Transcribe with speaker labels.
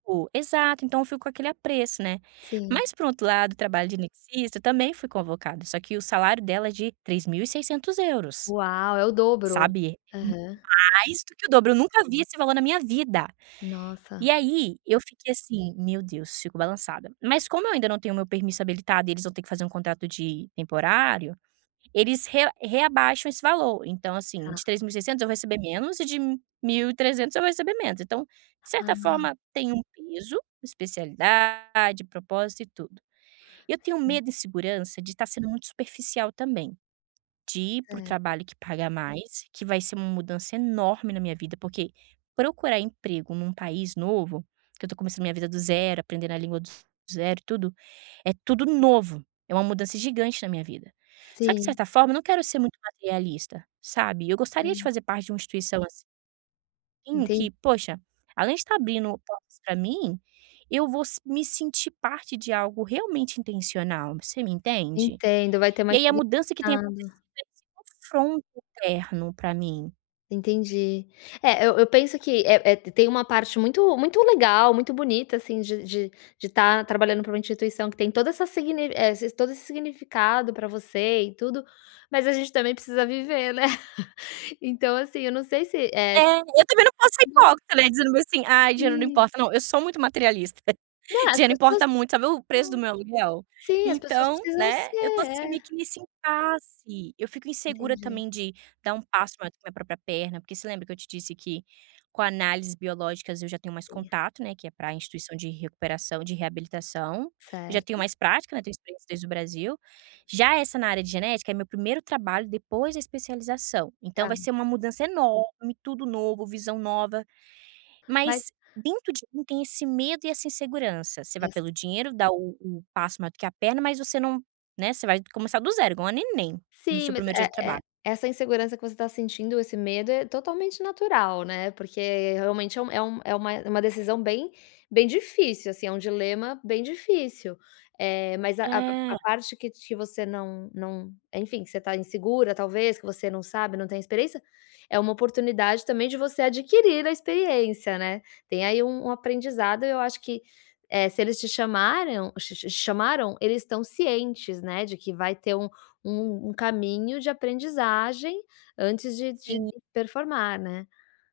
Speaker 1: O exato, então eu fico com aquele apreço, né,
Speaker 2: Sim.
Speaker 1: mas, por outro lado, o trabalho de anestesista, eu também fui convocada, só que o salário dela é de 3.600€,
Speaker 2: Uau, é o dobro.
Speaker 1: sabe. É
Speaker 2: Aham.
Speaker 1: mais do que o dobro, eu nunca vi esse valor na minha vida e
Speaker 2: Nossa.
Speaker 1: aí eu fiquei assim: "Meu Deus, fico balançada". Mas como eu ainda não tenho o meu permiso habilitado e eles vão ter que fazer um contrato de temporário, eles re reabaixam esse valor. Então, assim,
Speaker 2: Tá.
Speaker 1: de 3600 eu receber menos e de 1300 eu vou receber menos. Então, de certa
Speaker 2: Ah.
Speaker 1: forma, tem um peso, especialidade, propósito e tudo. Eu tenho
Speaker 2: Sim.
Speaker 1: medo e insegurança de tá sendo muito superficial também, de ir para o
Speaker 2: Cer
Speaker 1: trabalho que paga mais, que vai ser uma mudança enorme na minha vida, porque procurar emprego num país novo, que eu tô começando minha vida do zero, aprendendo a língua do zero, tudo, é tudo novo, é uma mudança gigante na minha vida. Só que, de
Speaker 2: Sim.
Speaker 1: certa forma, não quero ser muito materialista, sabe, eu gostaria de
Speaker 2: Hã.
Speaker 1: fazer parte de uma instituição ass em
Speaker 2: Enten
Speaker 1: que, poxa, além de tá abrindo portas pra mim, eu vou s me sentir parte de algo realmente intencional, você me entende?
Speaker 2: Entendo, vai ter
Speaker 1: E
Speaker 2: mais
Speaker 1: aí a mudança que tem acontecido
Speaker 2: significado.
Speaker 1: é esse confronto interno pra mim.
Speaker 2: Entendi. É, eu eu penso que é é tem uma parte muito muito legal, muito bonita, assim, de de de tá trabalhando pra uma instituição que tem toda essa sign eh, todo esse significado pra você e tudo. Mas a gente também precisa viver, né, então, assim, eu não sei se é
Speaker 1: É, eu também não posso ser
Speaker 2: né.
Speaker 1: hipócrita, né, dizendo assim: "Ai, dinheiro não
Speaker 2: Sim.
Speaker 1: importa". Não, eu sou muito materialista,
Speaker 2: Não, as
Speaker 1: dinheiro
Speaker 2: pessoas
Speaker 1: importa muito. Sabe o
Speaker 2: tá.
Speaker 1: preço do meu aluguel?
Speaker 2: Sim, as pessoas
Speaker 1: Então,
Speaker 2: precisam
Speaker 1: né,
Speaker 2: ser
Speaker 1: eu tô, assim, meio
Speaker 2: é.
Speaker 1: que nesse impasse. Eu fico insegura
Speaker 2: Entendi.
Speaker 1: também de dar um passo maior que a minha própria perna, porque você lembra que eu te disse que com análises biológicas eu já tenho mais
Speaker 2: [unintelligible]
Speaker 1: contato, né, que é pra instituição de recuperação de reabilitação. Eu já tenho
Speaker 2: Certo.
Speaker 1: mais prática, né, tenho experiência desde o Brasil. Já essa na área de genética é meu primeiro trabalho depois da especialização, então
Speaker 2: Tá.
Speaker 1: vai ser uma mudança enorme, tudo novo, visão nova.
Speaker 2: Mas
Speaker 1: Mas dentro de mim tem esse medo e essa insegurança. Você vai
Speaker 2: Certo.
Speaker 1: pelo dinheiro, dá o o passo maior que a perna, mas você não né, você vai começar do zero, igual uma neném no
Speaker 2: Sim,
Speaker 1: seu
Speaker 2: mas,
Speaker 1: primeiro dia
Speaker 2: é
Speaker 1: de
Speaker 2: é
Speaker 1: trabalho.
Speaker 2: essa insegurança que você tá sentindo, esse medo, é totalmente natural, né. Porque realmente é um é um é uma é uma decisão bem bem difícil, assim, é um dilema bem difícil. Eh, mas a a
Speaker 1: É.
Speaker 2: parte que te você não não, enfim, você tá insegura talvez, que você não sabe, não tem experiência, é uma oportunidade também de você adquirir a experiência, né. Tem aí um um aprendizado, eu acho que, eh, se eles te chamaram ch ch chamaram eles estão cientes, né, de que vai ter um um caminho de aprendizagem antes de de
Speaker 1: Sim.
Speaker 2: performar, né.